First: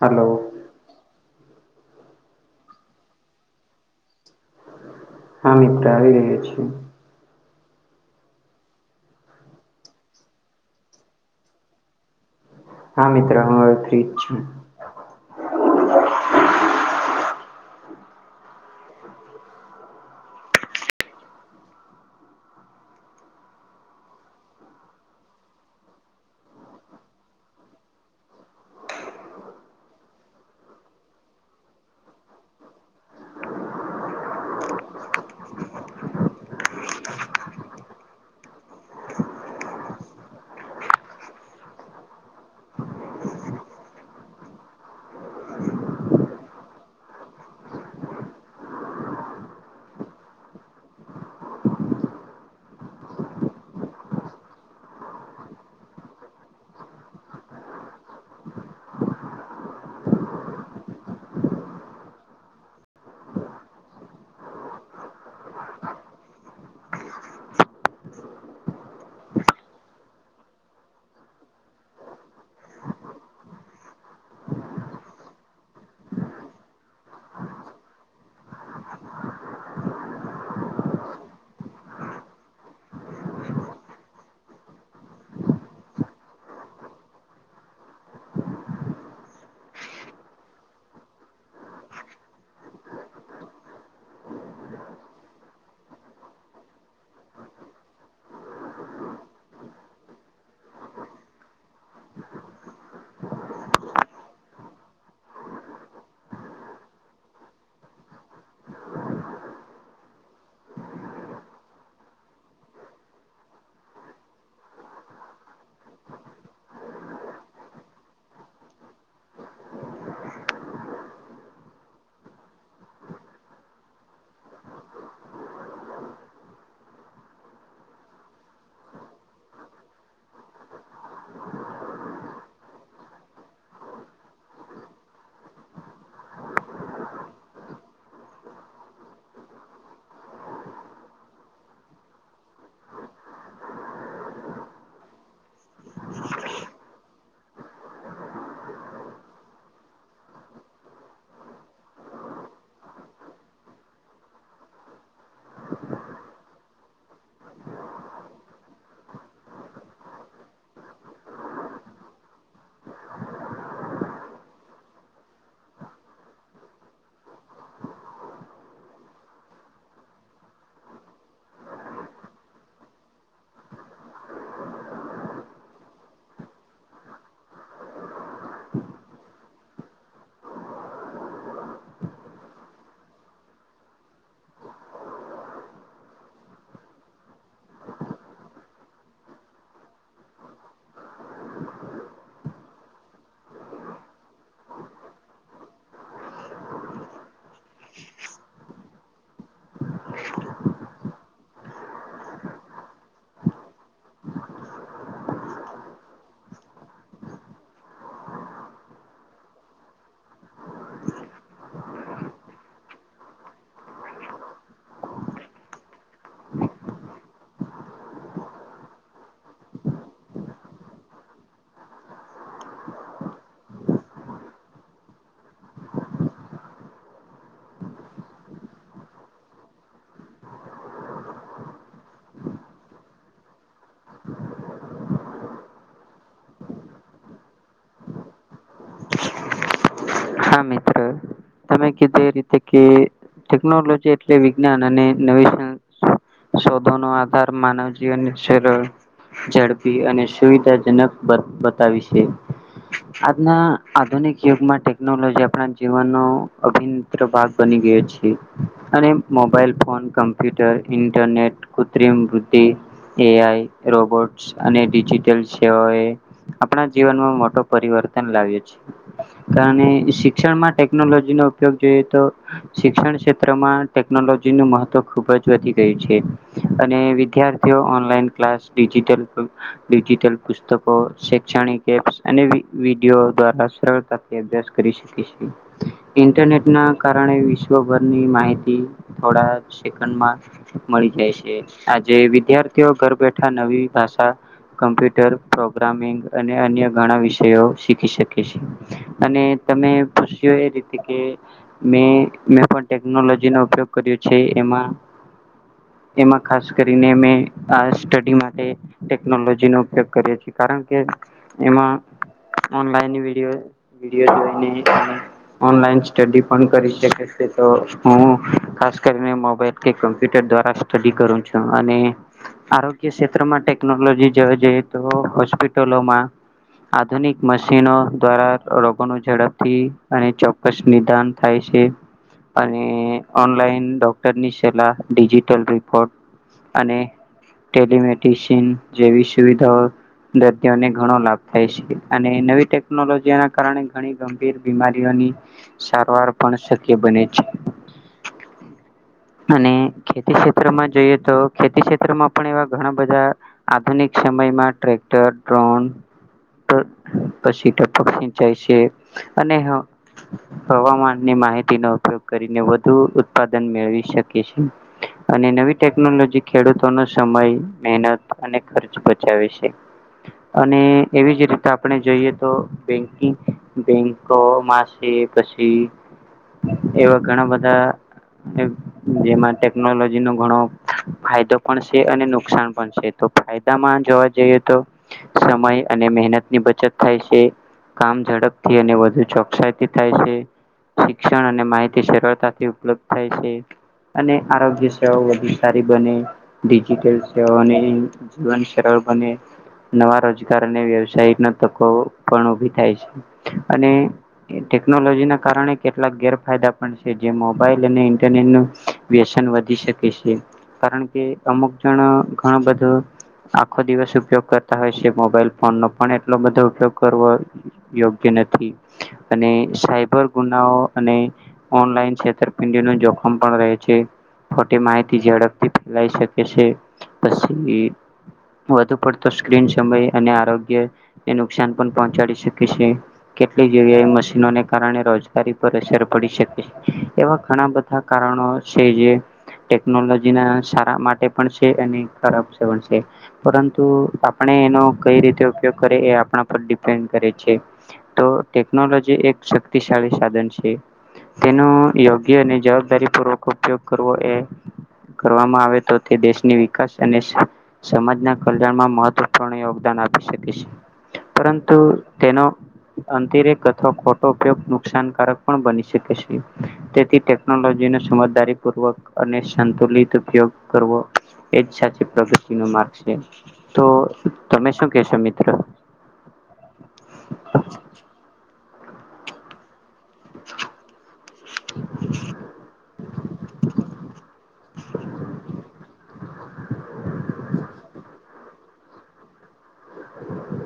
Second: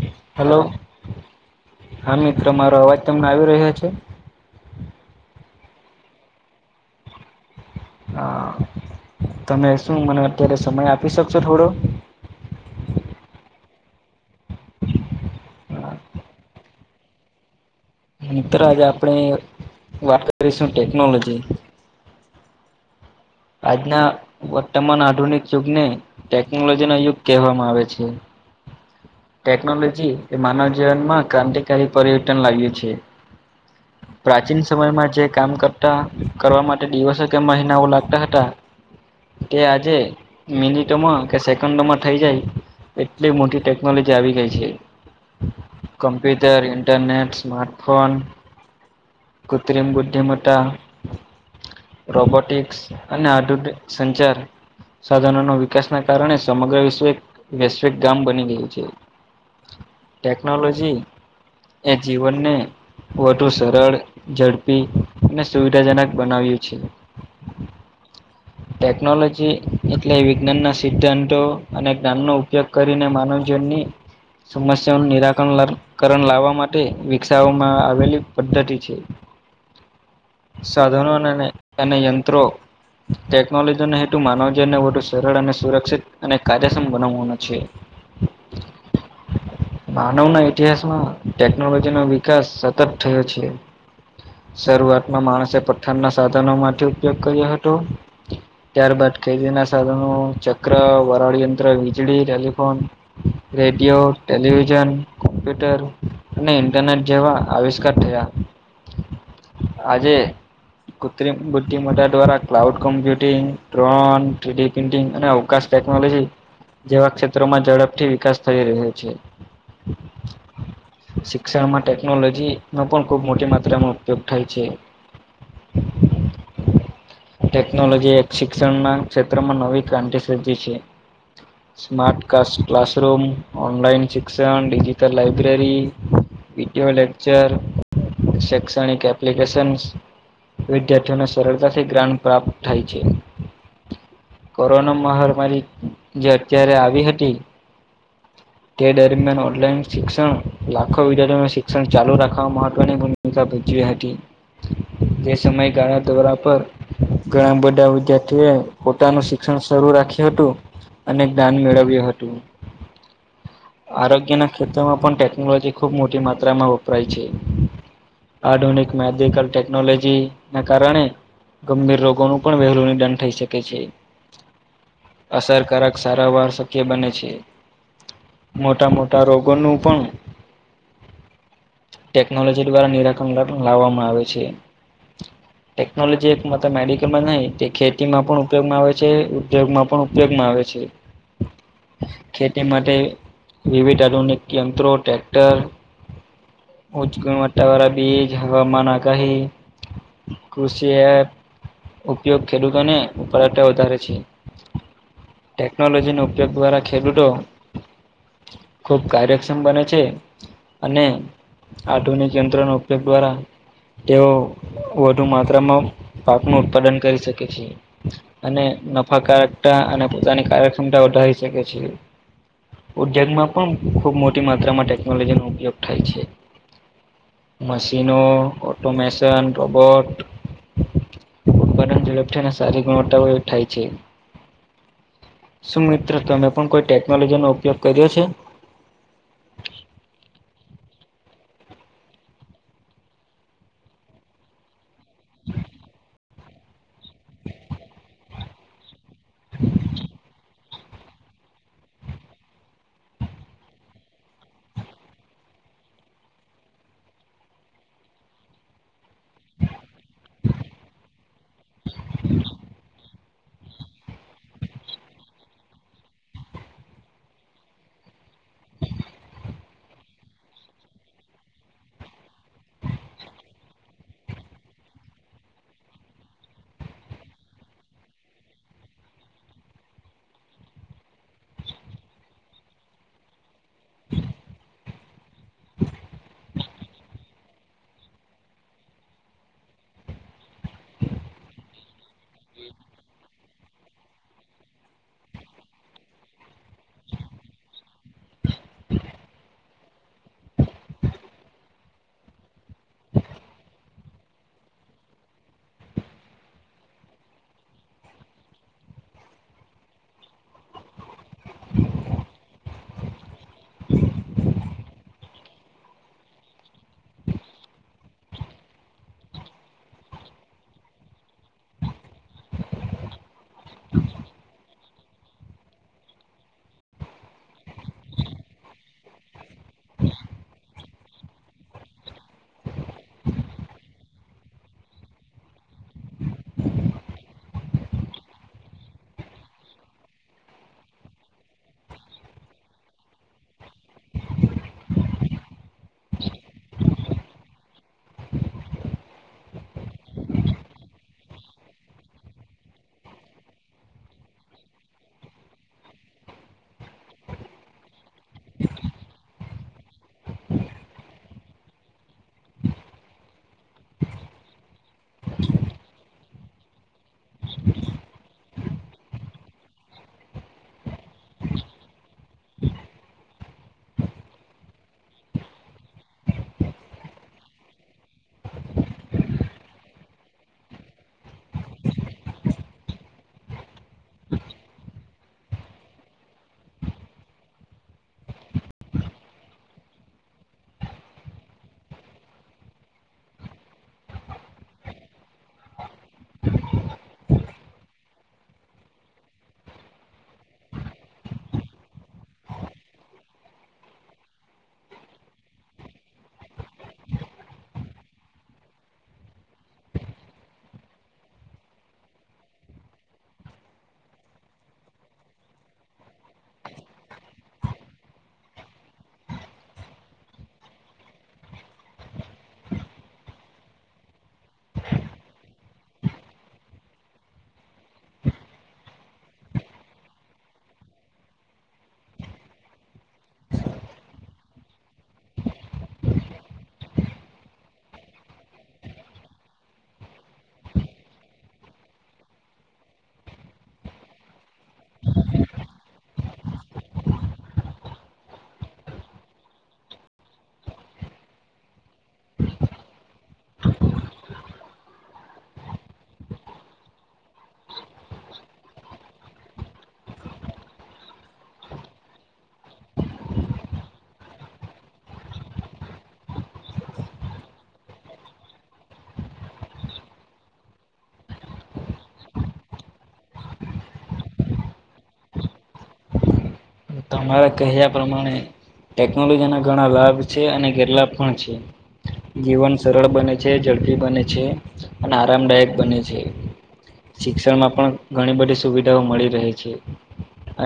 Hello. Hello હા મિત્ર મારો અવાજ તમને આવી રહ્યો છે. હા મિત્ર આવી રહ્યો છે. હા તમે શું મને અત્યારે સમય આપી શકશો થોડો. હા મિત્ર હું ફ્રી જ છું. મિત્ર આજે આપણેે વાત કરીશું ટેકનોલોજી. આજના વર્તમાન આધુનિક યુગને, ટેકનોલોજી નો યુગ કહેવામાં આવે છે. ટેકનોલોજી એ માનવ જીવન માં ક્રાંતિકારી પરિવર્તન લાયું છે. પ્રાચીન સમયમાં જે કામ કરતા કરવા માટે દિવસો કે મહિનાઓ લાગતા લાગતા હતા તે આજે મિનિટમાં કે સેકન્ડમાં થઇ જાય એટલી મોટી ટેકનોલોજી આવી ગઈ છે. કમ્પ્યુટર ઇન્ટરનેટ સ્માર્ટફોન કૃત્રિમ બુદ્ધિમતા રોબોટિક્સ અને આધુનિક સંચાર સાધનો ના વિકાસના કારણે સમગ્ર વિશ્વ એક વૈશ્વિક ગામ બની ગયું છે. ટેકનોલોજી એ જીવનને વધુ સરળ ઝડપી અને સુવિધાજનક બનાવ્યું છે. ટેકનોલોજી એટલે વિજ્ઞાન ના સિદ્ધાંતો અને જ્ઞાનનો ઉપયોગ કરીને માનવજનની સમસ્યા નિરાકણ લ કરણ લાવવા માટે વિકસાવવામાં આવેલી પદ્ધતિ છે. [inaudible] સાધનો અને યંત્રો ટેકનોલોજીને હેતુ માનવજીનને વધુ સરળ અને સુરક્ષિત અને કાજાસમ બનાવવાનો છે. [inaudible] માનવ ના ઈતિહાસમાં ટેકનોલોજી નો વિકાસ સતત થયો છે. શરૂઆતમાં માણસે પથ્થરના સાધનોમાંથી ઉપયોગ કર્યો હતો. ત્યારબાદ ખેતીના સાધનો ચક્ર વરાળ યંત્ર વીજળી ટેલિફોન રેડિયો ટેલીવિઝન કોમ્પ્યુટર અને ઇન્ટરનેટ જેવા આવિષ્કાર થયા. આજે કૃત્રિમ બુદ્ધિમ દ્વારા ક્લાઉડ કોમ્પ્યુટિંગ ડ્રોન ટડી પ્રિન્ટિંગ અને અવકાશ ટેકનોલોજી જેવા ક્ષેત્રોમાં ઝડપથી વિકાસ થઈ રહ્યો છે. [inaudible] શિક્ષણમાં ટેકનોલોજી નો પણ ખુબ મોટી માત્રામાં ઉપયોગ થાય છે. [inaudible] ટેકનોલોજી એક શિક્ષણ ના ક્ષેત્રમાં નવી ક્રાંતિ સર્જી છે. [inaudible] સ્માર્ટ કલાસરૂુમ ઓનલાઈન શિક્ષણ ડીજીિટલ લાઈબ્રેરી વિડીયો લેક્ચર શૈક્ષણિક એપ્લિકેશનસ વિદ્યાર્થીઓને સરળતાથી જ્ઞાન પ્રાપ્ત થાય છે. કોરોના મહામારી જે અત્યારે આવી હતી. [inaudible] તે દરમિયાન ઓનલાઈન શિક્ષણ લાખો વિદ્યાર્થીઓ શિક્ષણ ચાલુ રાખવાવામાં મહત્વની ભૂમિક ભજવી હતી જે સમયે ગાળ દોરા પર ઘણા બધા વિદ્યાર્થીએ પોતાનું શિક્ષણ શરૂુ રાખ્યું હતું. અને જ્ઞાન મેળવ્યું હતું. આરોગ્યના ખેતમાં પણ ટેકનોલોજી ખૂબ મોટી માત્રામાં વપરાય છે. આધુનિક મેડિકલ ટેકનોલોજી ના કારણે ગંભીર રોગોનું પણ વહેલુ દંડ થઈ શકે છે અસરકારક સારોવારસ કે બન છે. મોટા મોટા રોગો નું પણ ટેકનોલોજી દ્વારા નિરાકરણ લાવવામાં આવે છે. ટેકનોલોજી મેડિકલમાં નહી તે ખેતી માં પણ ઉપયોગમાં આવે છે ઉદ્યોગ માં પણ ઉપયોગમાં આવે છે. [inaudible] ખેતી માટે વિવિધ આધુનિક યંત્રો ટ્રેક્ટર ઉજક વાટાવાળ બીજ હવામાન આગાહી ખુશી હે ઉપયોગ ખેડૂતોને ઉપર વધારે છે ટેકનોલોજી નો ઉપયોગ દ્વારા ખેડૂતો ખુબ કાર્યક્ષમ બને છે અને આધુનિક યંત્ર નો ઉપયોગ દ્વારા તેઓ વધુ માત્રામાં પાક નું ઉત્પાદન કરી શકે છે અને નફાકારકતા અને પોતાની કાર્યક્ષમતા વધારી શકે છે ઉદ્યોગમાં પણ ખુબ મોટી માત્રામાં ટેકનોલોજીનો ઉપયોગ થાય છે મશીનો ઓટોમેશન રોબોટ ઉત્પાદન ઝડપ થાય ને સારી ગુણવત્તા વાળું થાય છે શું મિત્રો તમે પણ કોઈ ટેકનોલોજીનો ઉપયોગ કર્યો છે હા મિત્ર તમે કીધે એ રીતે કે ટેકનોલોજી એટલે વિજ્ઞાન અને નવી [unintelligible] શોધન આધાર માનવ જીવનની ઝડપી અને સુવિધાજનક [unintelligible] આજના આધુનિક યુગ માટે ટેકનોલોજી આપણા જીવનનો અભિનગ ભાગ બની ગયો છે અને મોબાઈલ ફોન કમ્પ્યુટર ઇન્ટરનેટ કૃત્રિમ બૃદ્ધિ એ આઈ રોબોટ્સ અને ડિજીિટલ સેવા એ આપણા જીવનમાં મોટો પરિવર્તન લાવ્યો છે કારણે શિક્ષણમાં ટેકનોલોજીનો ઉપયોગ જોઈએ તો શિક્ષણ ક્ષેત્રમાં ટેકનોલોજી નું મહત્વ ખુબ જ વધી ગયું છે અને વિધાર્થી થ ઓનલાઈન ક્લાસ ડિજિટલ ડિજિટલ પુસ્તકો શૈક્ષણિક એપ્સ અને વિડી વિડીયો દ્વારા સરળતાથી અભ્યાસ કરી શકેછે ઇન્ટરનેટ ના કારણે વિશ્વભરની માહિતી થોડા સેકન્ડમાં મળી જાય છે આજે વિદ્યાર્થીઓ ઘર બેઠા નવી ભાષા કમ્પ્યુટર પ્રોગ્રામિંગ અને અન્ય ઘણા વિષયો શીખી શકે છે અને તમે પૂછ્યું એ રીતે કે મેં મેં પણ ટેકનોલોજીનો ઉપયોગ કર્યું છે એમાં એમાં ખાસ કરીને મે આ સ્ટડી માટે ટેકનોલોજી નો ઉપયોગ કરીએ છીએ કારણ કે એમાં ઓનલાઈન વિડીયો વિડિયો જોઈને ઓનલાઈન સ્ટડી પણ કરી શકે છે તો હું ખાસ કરીને મોબાઈલ કમ્પ્યુટર દ્વારા સ્ટડી કરું છું અને આરોગ્ય ક્ષેત્રમાં ટેકનોલોજી જો જોઈએ તો હોસ્પિટલોમાં આધુનિક મશીનો દ્વારા રોગો નો ઝડપથી અને ચોક્કસ નિદાન થાય છે અને ઓનલાઈન ડોક્ટરની સલાહ ડિજિટલ રિપોર્ટ અને ટેલમેડિસન જેવી સુવિધાઓ દર્દીઓને ઘણો લાભ થાય છે અને નવી ટેકનોલોજીના કારણે ઘણી ગંભીર બીમારીઓની સારવાર પણ શક્ય બને છે. અને ખેતી ક્ષેત્રમાં જોઈએ તો ખેતી ક્ષેત્રમાં પણ એવા ઘણા બધા આધુનિક સમયમાં ટ્રેક્ટર ડ્રોન પણ પછી ટપક જાય છે અને હ હવામાનની માહિતીનો ઉપયોગ કરીને વધુ ઉત્પાદન મેળવી શકે અને નવી ટેકનોલોજી ખેડૂતોનો સમય મહેનત અને ખર્ચ બચાવે છે અને એવી જ રીતે આપણે જોઈએ તો બેંક બેંકોકમાંસે પછી એવા ઘણા બધા જેમાં ટેકનોલોજી નો ઘણો ફાયદો પણ છે અને નુકસાન પણ છે. તો ફાયદામાં જોવા જઈએ તો સમય અને મહેનત ની બચત થાય છે. કામ ઝડપથી અને વધુ ચોકસાઈથી થાય છે. શિક્ષણ અને માહિતી સરળતાથી ઉપલબ્ધ થાય છે. અને આરોગ્ય સેવાઓ વધુ સારી બને ડિજિટલ સેવાને જીવન સરળ બને નવા રોજગાર અને વ્યવસાય ના તકો પણ ઉભી થાય છે અને ટેકનોલોજી ના કારણે કેટલાક ગેરફાયદા પણ છે જે મોબાઈલ અને ઇન્ટરનેટ નું વ્યસન વધી શકે છે કારણ કે અમુક જણ ઘણ બધા આખો દિવસ ઉપયોગ કરતા હોય છે મોબાઈલ ફોન નો પણ એટલો બધો ઉપયોગ કરવો યોગ્ય નથી અને સાયબર ગુનાઓ અને ઓનલાઈન છેતરપિંડી નું જોખમ પણ રહે છે. ખોટી માહિતી ઝડપથી ફેલાઈ શકે છે પછી વધુ પડતો સ્ક્રીન સમય અને આરોગ્યને નુકસાન પણ પહોંચાડી શકે છે. કેટલી જગ્યા એ મશીનોને કારણે રોજગારી પર અસર પડી શકે એવા ઘણા બધા કારણો છે જે ટેકનોલોજી ના સારા માટે પણ છે અને ખરાબ પણ છે. પરંતુ આપણે એનો કઈ રીતે ઉપયોગ કરીે એ આપણા પર ડિપેન્ડ તો ટેકનોલોજી એક શક્તિશાળી સાધન છે. તેનો યોગ્ય અને જવાબદારી પૂર્વક ઉપયોગ કરવો એ કરવામાં આવે તો તે દેશની વિકાસ અને સમાજના કલ્યાણમાં મહત્વપૂર્ણ યોગદાન આપી શકે છે પરંતુ તેનો અંતિરેક અથવા ખોટો ઉપયોગ નુકસાનકારક પણ બની શકે છે. તેથી ટેકનોલોજી ન સમજદારી પૂર્વક અને સંતુલિત ઉપયોગ કરવો એજ સાચી પ્રગતિ ન માર્ગ છે તો તમે શું કેશો મિત્રો તમારા કહ્યા પ્રમાણે ટેકનોલોજી ના ઘણા લાભ છે અને કેટલા પણ છે જીવન સરળ બને છે ઝડપી બને છે. અને આરામદાયક બને છે. શિક્ષણમાં પણ ઘણી બધી સુવિધાઓ મળી રહે છે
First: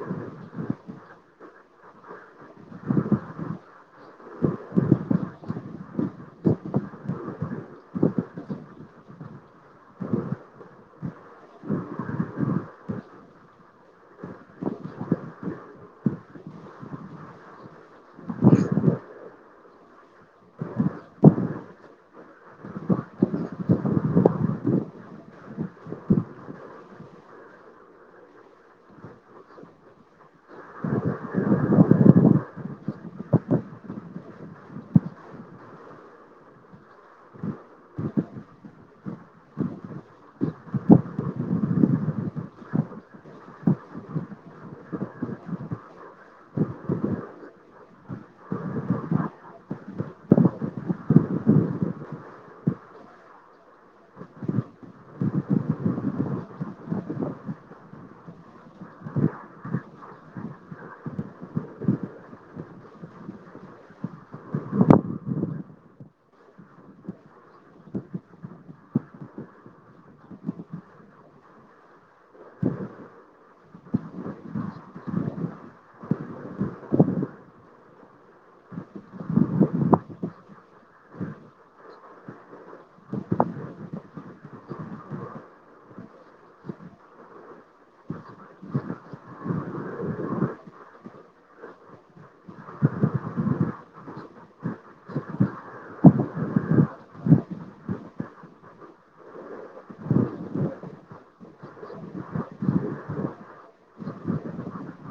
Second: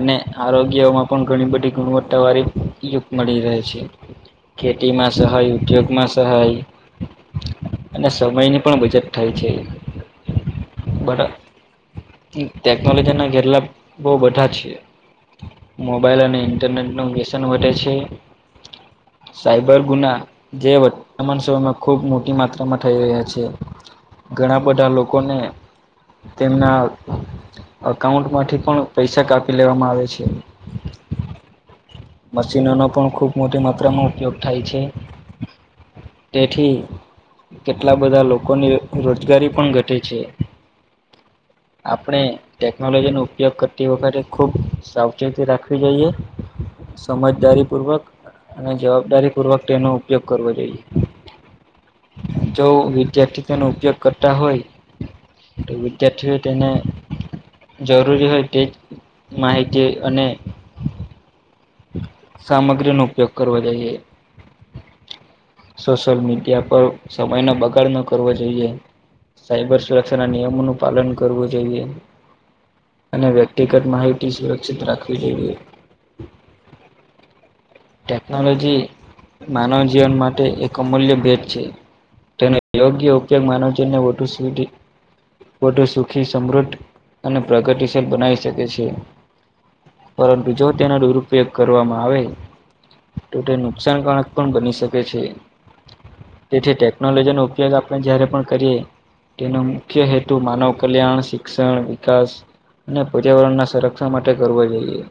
અને આરોગ્યમાં પણ ઘણી બધી ગુણવત્તા વારી યુગ મળી રહે છે. ખેતીટીમાંસહૈ ઉદ્યોગમાં સહાય અને સમયની પણ બચત થાય છે. બધા ટેકનોલોજી ના જેટલા બહ બધા છી. મોબાઈલ અને ઇન્ટરનેટ નું વ્યસન વધે છે સાયબર ગુના જે વર્તમાન સમયમાં ખુબ મોટી માત્રામાં થઈ રહ્યા છે. ઘણા બધા લોકોને તેમના અઉન્ટમાંથી પણ પૈસા કાપી લેવામાં આવે છે. મશીનોનો પણ ખૂબ મોટી માત્રામાં ઉપયોગ થાય છે. તેઠી કેટલા બધા લોકોની રોજગારી પણ ઘટે છે. આપણે ટેકનોલોજીનો ઉપયોગ કરતી વખતે ખૂબ સાવ ચે થી રાખવી જોઈએ સમજદારી પૂર્વક અને જવાબદારી પૂર્વક તેનો ઉપયોગ કરવો જોઈએ જો વિદ્યાર્થી તેનો ઉપયોગ કરતા હોય તો વિદ્યાર્થીઓ તેને જરૂરી હોય તે માહિતિત અને સામગ્રીનો ઉપયોગ કરવો જોઈએ સોશિયલ મીડિયા પર સમયનો બગાડ ન કરવો જોઈએ સાયબર સુરક્ષાના નિયમોનું પાલન કરવું જોઈએ અને વ્યક્તિગત માહિતી સુરક્ષિત રાખવી જોઈએ ટેકનોલોજી માનવ જીવન માટે એક અમૂલ્ય ભેદ છે તેનો યોગ્ય ઉપયોગ માનવજન ને વધુ સ્ધ વધુ સુખી સમૃદ્ધ અને પ્રગતિશીલ બનાવી શકે છે પરંતુ જો તેનો દુરુપયોગ કરવામાં આવે તો તે નુકસાનકારક પણ બની શકે છે તેથી ટેકનોલોજી નો ઉપયોગ આપણે જયારે પણ કરીએ તેનો મુખ્ય હેતુ માનવ કલ્યાણ શિક્ષણ વિકાસ અને પર્યાવરણ ના સંરક્ષણ માટે કરવાવ જોઈએ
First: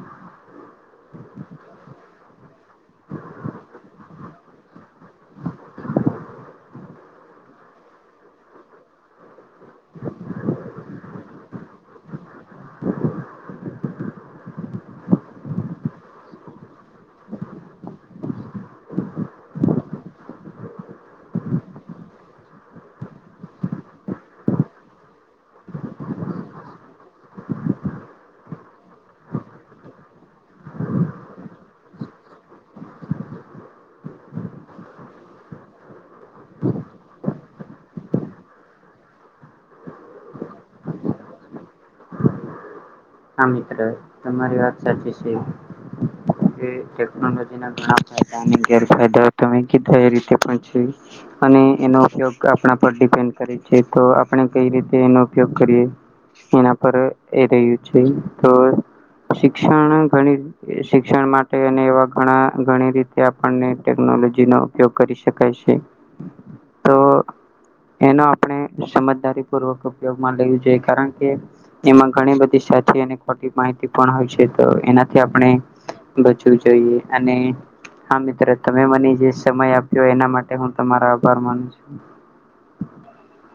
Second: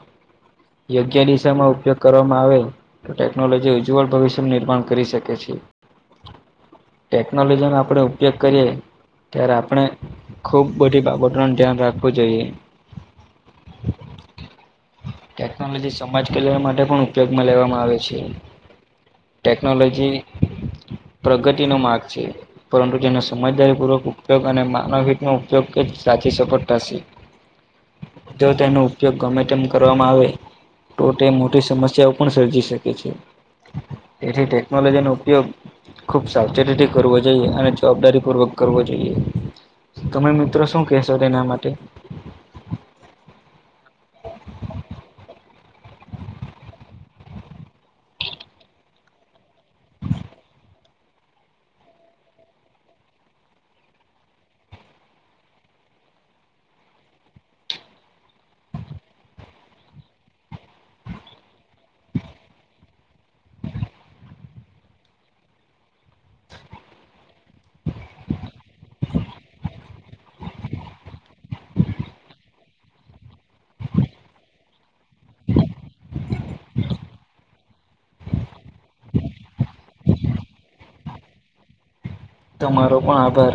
યોગ્ય દિશામાં ઉપયોગ કરવામાં આવે તો ટેકનોલોજી ઉજ્જવળ ભવિષ્યનું નિર્માણ કરી શકે છે ટેકનોલોજીનો આપણે ઉપયોગ કરીએ ત્યારે આપણે ખૂબ બધી બાબતોનું ધ્યાન રાખવું જોઈએ [inaudible] ટેકનોલોજી સમાજ કલ્યાણ માટે પણ ઉપયોગમાં લેવામાં આવે છે ટેકનોલોજી પ્રગતિ નો માર્ગ છે પરંતુ તેનો સમજદારીપૂર્વક ઉપયોગ અને માનવ હિતનો ઉપયોગ કે સાચી સફળતાશે [inaudible] જો તેનો ઉપયોગ ગમે તેમ કરવામાં આવે તો તે મોટી સમસ્યા પણ સર્જી શકે છે એથી ટેકનોલોજી નો ઉપયોગ ખૂબ સાવચેતીથી કરવો જોઈએ અને જવાબદારીપૂર્વક કરવો જોઈએ તમે મિત્રો શું કેહેશો તેના માટે હા મિત્ર તમારી વાત સાચી છે ટેકનોલોજી ના ઘણા ફાયદા ગેરફાયદા તમે કીધા એ રીતે પણ છે અને એનો ઉપયોગ આપણા પર ડિપેન્ડ કરે છે તો આપણે કઈ રીતે એનો ઉપયોગ કરીએ એના પર એ રહ્યું છે તો શિક્ષણ ઘણી શિક્ષણ માટે અને એવા ઘણા ઘણી રીતે આપણને ટેકનોલોજી નો ઉપયોગ કરી શકાય છે તો એનો આપણે સમજદારી પૂર્વક ઉપયોગમાં લેવું જોઈએ કારણ કે એમાં ઘણી બધી સાચી અને ખોટી માહિતી પણ હોય છે તો એનાથી આપણે બચવું જોઈએ અને હા મિત્ર તમે મને જે સમય આપ્યો એના માટે હું તમારો આભાર માનું છું તમારો પણ આભાર